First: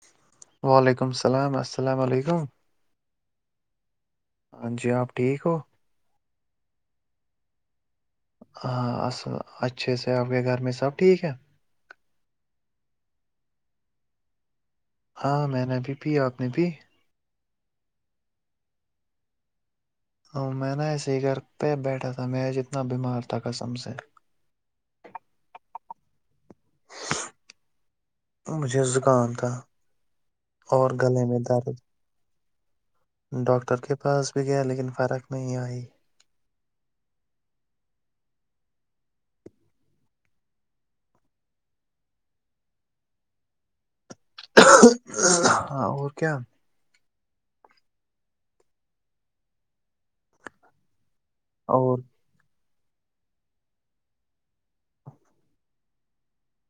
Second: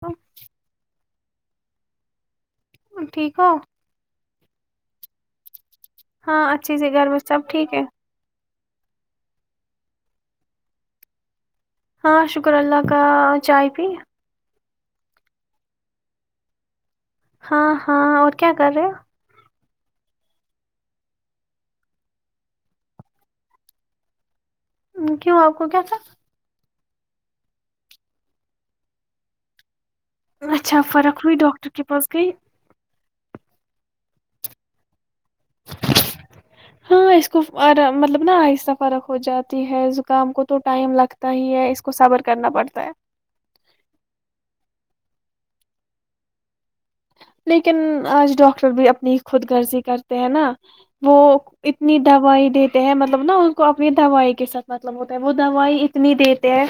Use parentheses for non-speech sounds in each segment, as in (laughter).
ہ (inaudible) وعلیکم السلام السلام علیکم ٹھیک ہے (unintelligible) ہاں جی آپ ٹھیک ہو ہاں اچھی سے گھر میں سب ٹھیک ہے ہاں اصل اچھے سے آپ کے گھر میں سب ٹھیک ہے ہاں شکر اللہ کا چائے پی ہاں میں نے ابھی پ آپ نے بھی ہاں ہاں اور کیا کر رہے ہو میں ن سییک کر پہ بیٹھا تھا م ج اتنا بیمار تھا قسم سے کیوں آپ کو کیا تھا مجھے زکام تھا اچھا اور فرق گلے میں رود درد ڈاکٹر کے کے پاس گئی ڈاکٹر کے پاس بھی گیا لیکن فرق نہیں آئی ہاں اس کو مطلب نا آہستہ فرق ہو جاتی ہے زکام کو تو ٹائم لگتا ہی ہے اس کو صبر کرنا پڑتا ہے ہاں اور کیا لیکن آج ڈاکٹر بھی اپنی خود غضی کرتے ہیں نا وہ اور اتنی دوائی دیتی ہیں مطلب نا ان کو اپنی دوائی کے ساتھ مطلب ہوتا ہے وہ دوائی اتنی دیتے ہیں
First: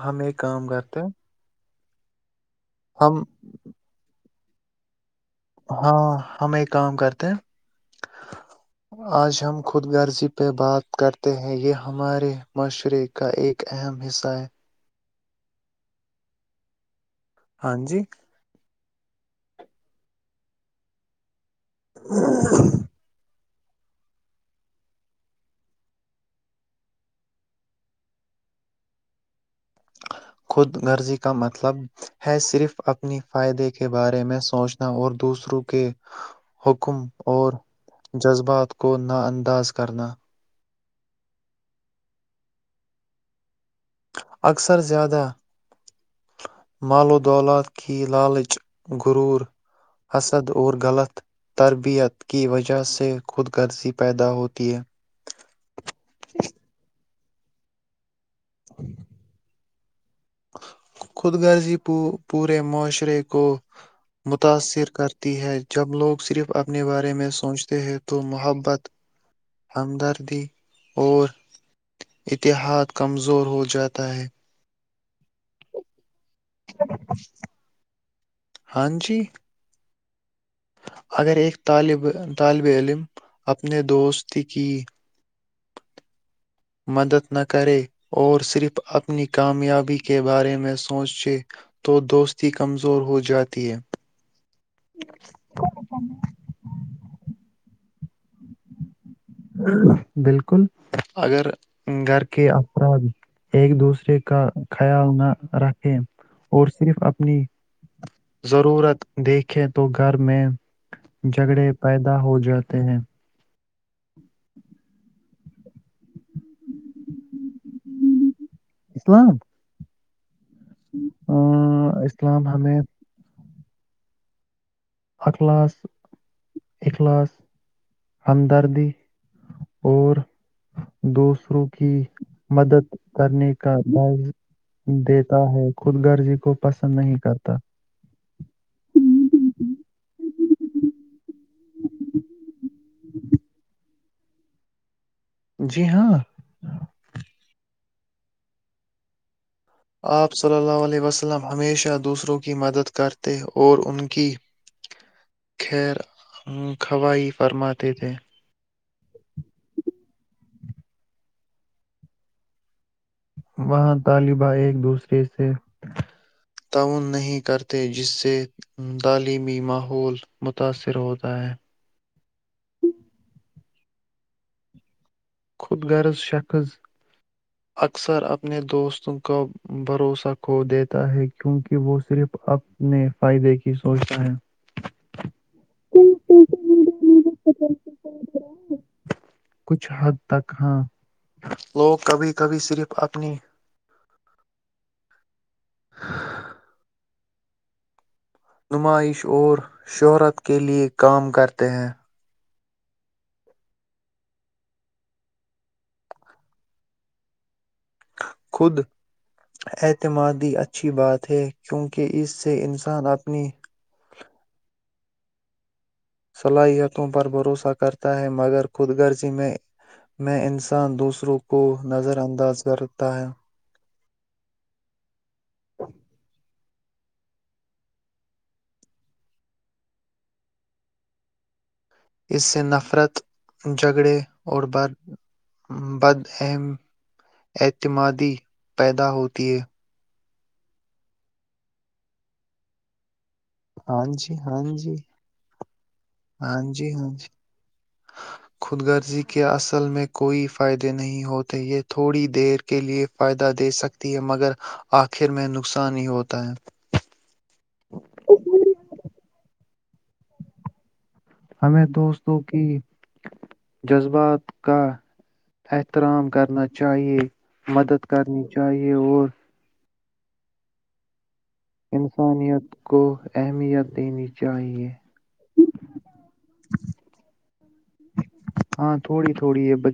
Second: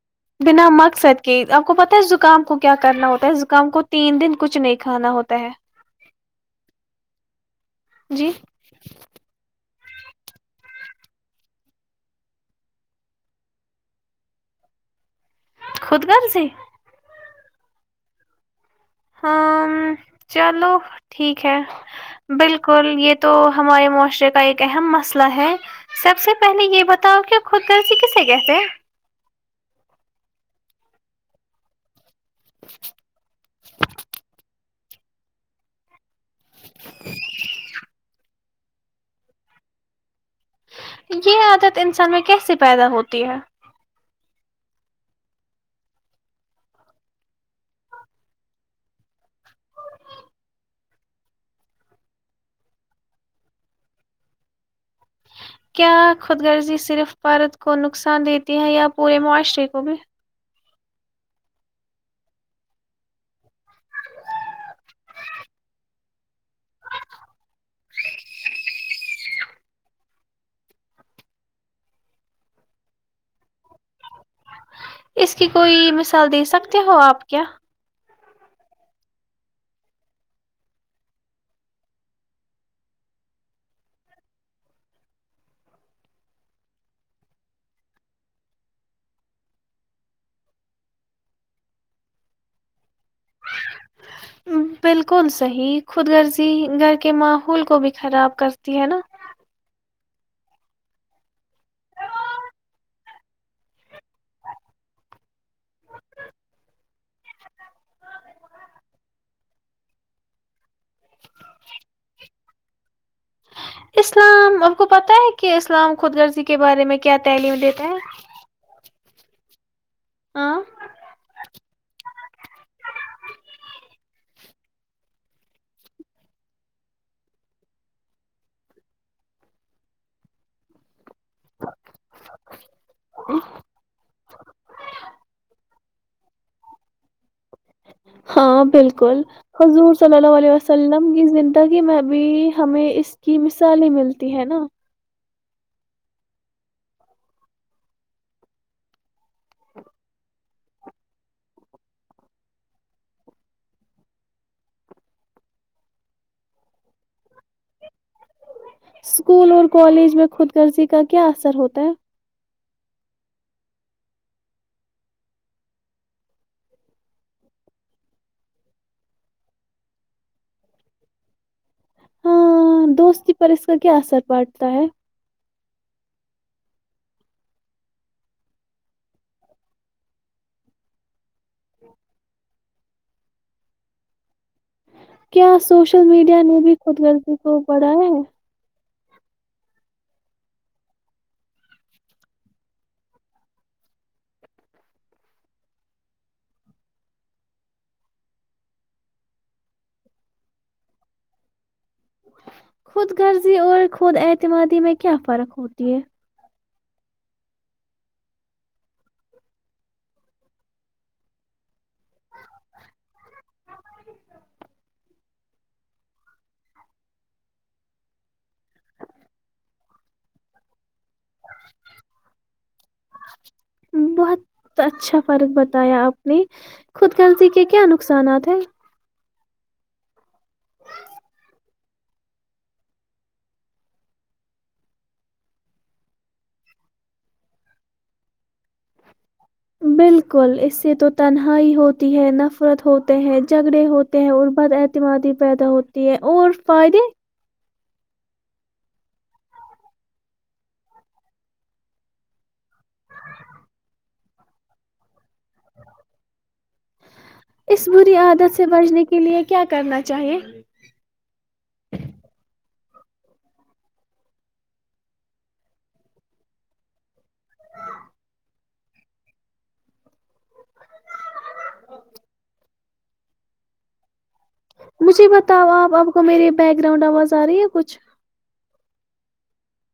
ہ (unintelligible) بنا مقصد کے آپ کو پتا زکام کو کیا کرنا ہم ہوتا ہے زکام کو تین دن کچھ نہیں کھانا ہوتا ہے ہاں ہم ایک کام کرتے ہیں جی آج ہم (unintelligible) خود غضی پہ بات کرتے ہیں یہ ہمارے معاشرے کا ایک اہم حصہ ہے خوود غرضی ہاں جی ہاں چلو ٹھیک ہے بالکل یہ تو ہمارے معاشرے کا ایک اہم مسئلہ ہے سب سے پہلے یہ بتاؤ کہ خود گرضی کسے کہتے ہیں خود رزی کا مطلب ہے صرف اپنے فائدے کے بارے میں سوچنا اور دوسروں کے حکم اور جذبات کو نا انداز کرنا یہ عادت انسان میں کیسے پیدا ہوتی ہے اکثر زیادہ مال و دولت کی لالچ گرور حسد اور غلط تربیت کی وجہ سے خود غرضی پیدا ہوتی ہے کیا خود گرضی صرف بارت کو نقصان دیتی ہیں یا پورے معاشرے کب خود غرضی پ پورے معاشرے کو متاثر کرتی ہے جب لوگ صرف اپنے بارے میں سوچتے ہیں تو محبت ہمدردی اور اتحاد کمزور ہو جاتا ہے اس کی کوئی م س دے سکتے ہو آپ کیا ہاں جی اگر ایک طالب علم اپنے دوستی کی مدد نہ کرے اور صرف اپنی کامیابی کے بارے میں سوچے تو دوستی کمزور ہو جاتی ہے بالکل صحی خود رضی گھر کے ماحول کو بھی خراب کرتی ہے نا بالکل اگر گھر کے افراد ایک دوسرے کا خیال نہ رکھے اور صرف اپنی ضرورت دیکھیں تو گھر میں جگڑے پیدا ہو جات (unintelligible) اسلام آپ کو پتہ ہے کہ اسلام خود رضی کے بارے میں کیا تعلیم دیتا ہے (unintelligible) ہا ا اسلام حمید اخلاص اخلاص ہمدردی اور دوسروں کی مدد کرنے کا دائ دیتا ہے خود گرجی کو پسند نہیں کرتا ہاں بالکل حضور صلی اللہ علیہ وسلم کی زندگی میں بھی ہمیں اس کی مثالیں ملتی ہے نا جی ہاں آپ صلی اللہ علیہ وسلم ہمیشہ دوسروں کی مدد کرتے اور ان کی خیر خوائی فرماتے تھے اسکول اور کالج میں خود کررضی کا کیا اثر ہوتا ہے وہاں طالبہ ایک دوسرے سے تعاون نہیں کرتے جس سے تعلیمی ماحول متاثر ہوتا ہے ہاں دوستی پر اس کا کیا اثر پٹتا ہے خود غرض شخص اکثر اپنے دوستوں کا بھروسہ کھو دیتا ہے کہ کیونکہ وہ صرف اب نے فائدے کی سوچتا ہے کیا سوشل میڈیا نے بھی خود گردی کو پڑھایا ہے حد تک ہاں لوگ کبھی کبھی صرف اپنی (unintelligible) نمائش اور شہرت کے لیے کام کرتے ہیں خود غرضی اور خود اعتمادی میں کیا فرق ہوتی ہے خود اعتمادی اچھی بات ہے کیونکہ اس سے انسان اپنی صلاحیتوں پر بھروسہ کرتا ہے مگر خود غرضی میں میں انسان دوسروں کو نظر انداز کرتا ہے بہت اچھا فرق بتایا آپ نے خودکرضی کے کیا نقصانات ہیں اس سے نفرت جھگڑے اور بد اہم اعتمادی پیدا ہوتی (unintelligible) کل اس سے تو تنہائی ہوتی ہے نفرت ہو ہو ہیں جھگڑے ہاں ہوتے ہیں جی اور ہاں بد جی اعتمادی پیدا ہوتی ہے اور ہاں جی فائدے ہاں جی خود غرضی کے اصل میں کوئی فائدے نہیں ہوتے یہ تھوڑی دیر کے لیے فائدہ دے سکتے ہے مگر آخر میں نقصان ہی ہوتا ہے اس بری عادت سے بچنے کے لیے کیا کرنا چاہیےفیس ہمیں دوستوں کی جذبات کا احترام کرنا چاہیے مدد کرنی چاہیے اور انسانیت کو اہمیت دینی چاہیے مجھے بتاؤ آپ آپ کو میری بیک گراؤنڈ آواز آ رہی ہے کچھ ہاں تھوڑی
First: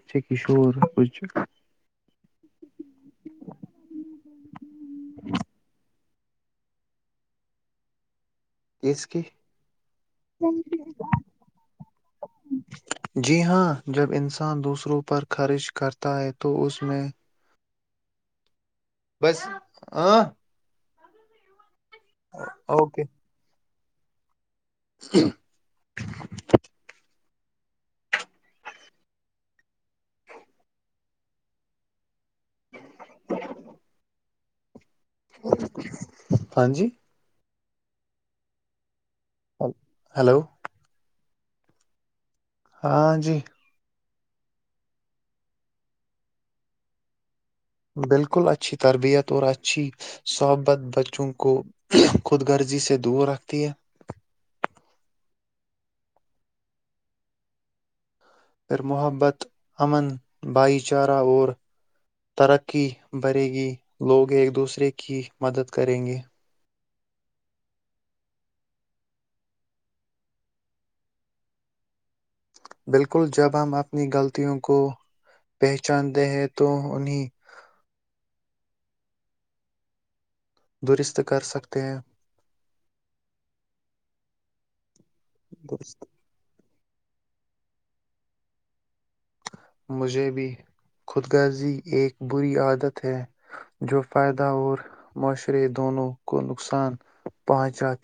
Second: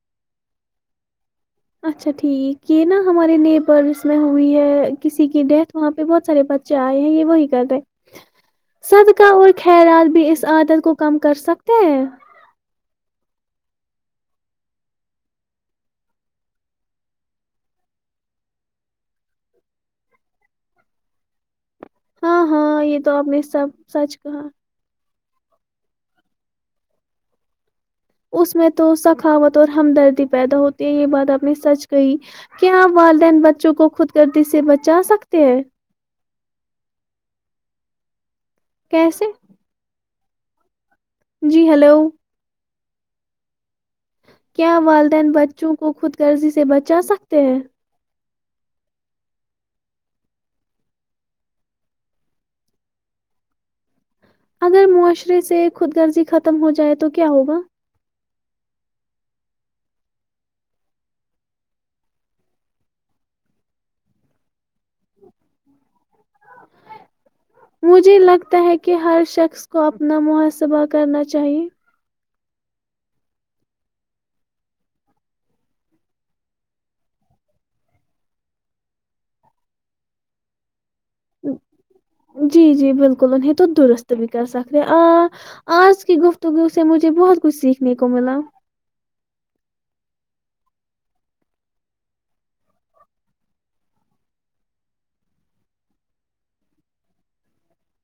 (unintelligible) اچھا ٹھیک یہ نا ہمارے نیبرس میں ہوئی ہے کسی کی ڈیتھ وہاں پہ پ بہت سارے بچے آئے ہیں یہ وہی کر رہے اس کی صدقہ اور خیرات بھی اس عادت کو کم کر سکتے ہیں جی ہاں جب انسان دوسروں پر خرچ کرتا ہے تو اس میں بس ہ ہاں ہاں یہ اوکے تو اپنے سب سچ کہاں ہ (inaudible) اس میں تو سخاوت اور ہمدردی پیدا ہوتی ہے یہ بات آپ نے سچ کہی کیا یہاں والدین بچوں کو خود کر سے بچے (unintelligible) جا سکتے ہیں ہاں جی کیسے ہلو جی ہلو ہاں جی کیا والدین بچوں کو خود غرضی سے بچا سکتے ہیں بالکل اچھی تربیت اور اچھی صحبت بچوں کو خود غرضی سے دور رکھتی ہے اگر معاشرے سے خود غرزی ختم ہو جائے تو کیا ہوگا پھر محبت امن بھائی چارہ اور ترقی بھرے گی لوگ ایک دوسرے کی مدد کریں گے مجھے لگتا ہے کہ ہر شخص کو اپنا محاسبہ کرنا چاہیے بالکل جب ہم اپنی غلطیوں کو پہچانتے ہیں تو انہیں درست کر سکتے ہیں جی جی بالکل انہیں تو درست بھی کر سکتے آ درست۔ آج کی گفتگو سے مجھے بہت کچھ سیکھنے کو ملا مجھے بھی خودگغر زی ایک بری عادت ہے جو فائدہ اور معاشرے دونوں کو نقصان پہنچات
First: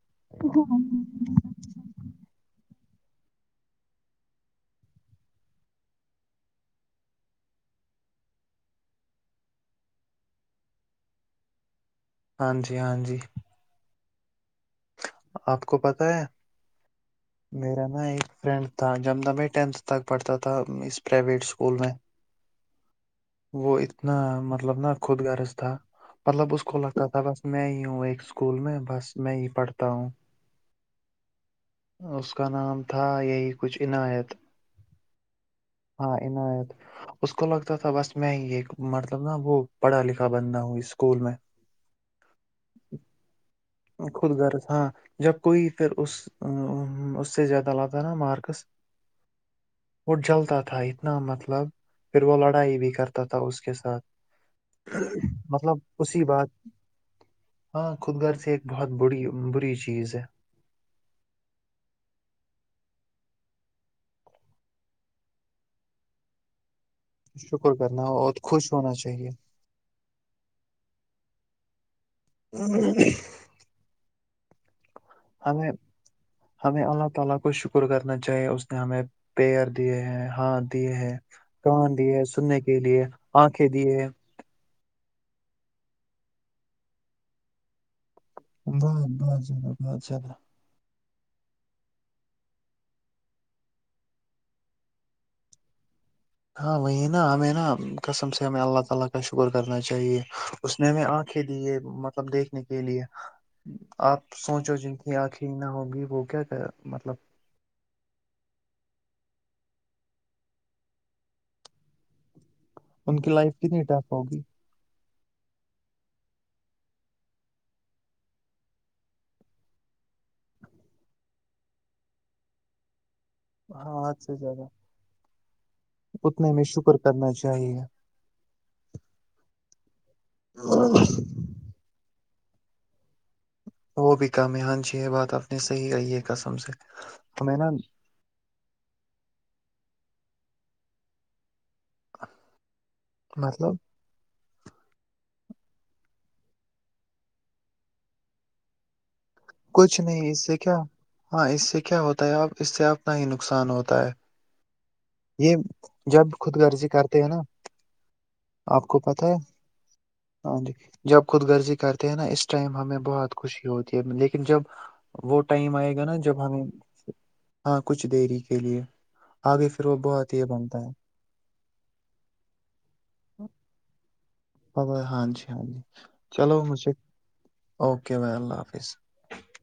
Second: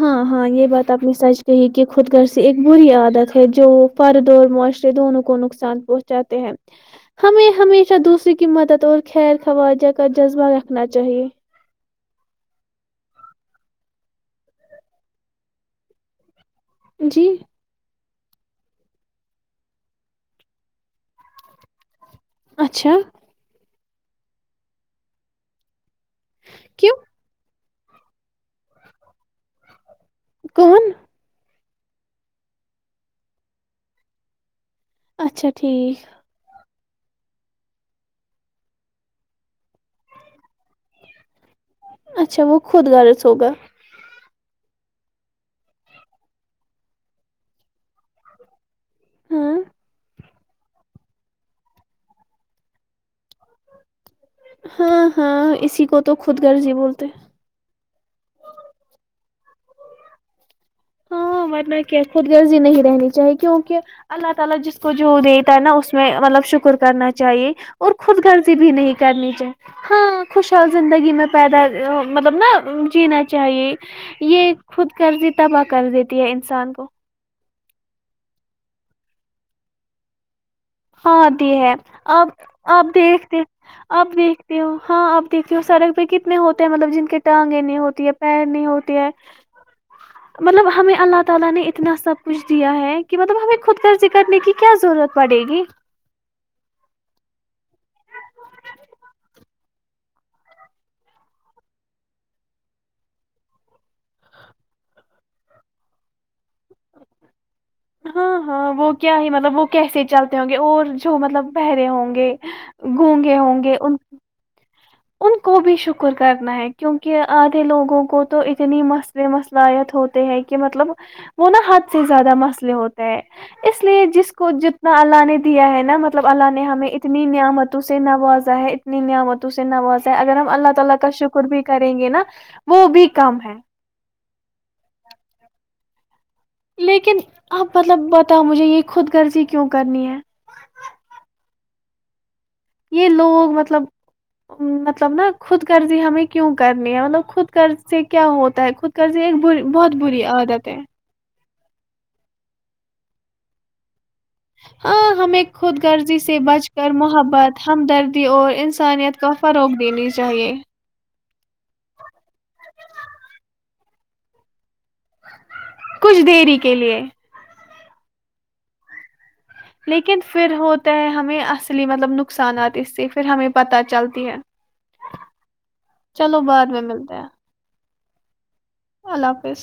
ہاں ہاں یہ بات آپ نے سچ کہی کہ خود غرض سے ایک بری عادت ہے جو فرد اور معاشرے دونوں کو نقصان پہنچاتے ہیں ہمیں ہمیشہ دوسرے کی مدد اور خیر خواجہ کا جذبہ رکھنا چاہیے ہاں جی ہاں جی آپ کو پتہ ہے جی میرا نا ایک فرینڈ تھا ج میں ٹینتھ تک پڑھتا تھا اس پرائیویٹ اسکول میں اچھا وہ اتنا مطلب ن خود غرض تھا مطلب اس کو کیوں لگتا تھا بس میں ہی ہوں ایک اسکول میں بس میں ہی پڑھتا ہوں کون اس کا نام تھا یہی کچھ عنایت اچھا ٹھیک ہاں عنایت اس کو لگتا تھا بس میں یہ مطلب نا وہ پڑھا لکھا بندہ ہوں اسکول میں اچھا وہ خود غرض ہوگا خود گغرض ہاں جب کوئی پھر اس اس سے زیادہ لاتا نا مارکس ہاں وہ جلتا تھا اتنا مطلب پھر وہ لڑائی بھی کرتا تھا اس کے ساتھ ہاں ہاں مطلب کو تو اسی خود بات غرضی بولتے ہاں خود گھر سے ت بڑی بری چیز ہے ہاں ورنہ کیا خود غرضی نہیں رہنی چاہیے کیونکہ اللہ تعالی جس کو جو دیتا ہے نا اس میں مطلب شکر کرنا چاہیے شکر اور کرنا خود گغضی بھی خوش ہونا نہیں کرنی چاہیے ہاں خوشحال زندگی میں پیدا ا مطلب نا جینا چاہیے یہ خود کرضی تبق ہمیں کر دیتی ہے انسان ہمیں کو اللہ تعالی کو شکر کرنا چاہیے پیر دیے ہیں ہاتھ دیے ہیں ہاں د ہے کان دیے ہیں آپ سننے کے آپ لیے دیکھتے آنکھیں دیے آپ ہیں۔ دیکھتے ہو ہاں اب دیکھی ہو سڑک پہ کتنے ہوتے ہیں مطلب جن کے ٹانگیں نہیں ہوتی ہے پیر نہیں ہوتی ہے بہت بہت زیادہ بہت زیادہ مطلب ہمیں اللہ تعالی نے اتنا سب کچھ دیا ہے کہ مطلب ہمیں خودگر ذکر نہیں کی کیا ضرورت پڑے گی ہاں وہی نا ہمیں نا کسم سے ہمیں اللہ تعالی کا شکر کرنا چاہیے اس نے ہمیں آنکھیں دیے مطلب دیکھنے کے لیے آپ سوچو جن کی آنکھیں نہ ہوگی وہ کیا کر مطلب ہاں ہاں وہ کیا ہی مطلب وہ کیسے چلتے ہوں گے اور جو مطلب بہرے ہوں گے ان کی گونگے لائف ہوں کت گے نہیں ان ٹف ہوگی ان کو بھی شکر کرنا ہے کیونکہ آدھے لوگوں کو تو اتنی مسئلے مسلحیت ہوتے ہیں کہ مطلب وہ نا حد سے زیادہ مسئلے ہوتے ہے اس ہاں لیے حد جس سے کو زیادہ جتنا اللہ نے دیا ہے نا مطلب اللہ اتنے میں نے ہمیں شکر اتنی کرنا نعمتوں چاہیے سے نوازا ہے اتنی نعمتوں سے آگر ہم اللہ تعالا کا شکر بھی کرینگے نا وہ بھی کم ہے صی آئیے لیکن اب مطلب بتاؤ مجھے یہ خود گغضی کیوں کرنی ہے یہ لوگ مطلب مطلب نا خود کررضی ہمیں کیوں کرنی ہے مطلب خود قرض سے کیا ہوتا ہے خود کررضی ایک بری بہت کچھ بری نہیں اس سے عادت کیا ہے ہاں اس سے کیا ہوتا ہے اپ اس سے اپنا ہی نقصان ہوتا ہے ہاں ہمیں یہ خود غرضی جب سے خود بچ گغرضی کر کرتے ہیں نا محبت ہمدردی اور آپ کو انسانیت پت کا ہے فروغ دینی چاہیے ہاں جی جب خود گرضی کرتے ہیں نا اس ٹائم ہمیں بہت خوشی ہوتی (unintelligible) لیکن جب وہ ٹائم آئے گا نا کچھ جب دیری ہمیں کے لیے ہاں کچھ دری کے لیے آگے پھر وہ لیکن بہت یہ پھر بنتا ہوتا ہے ہمیں اصلی مطلب نقصانات اس سے پھر ہمیں پتہ چلتی ہے ہاں جی ہاں جی چلو بعد میں ملتا ہے اوکے بھائی اللہ حافظ اللہ حافظ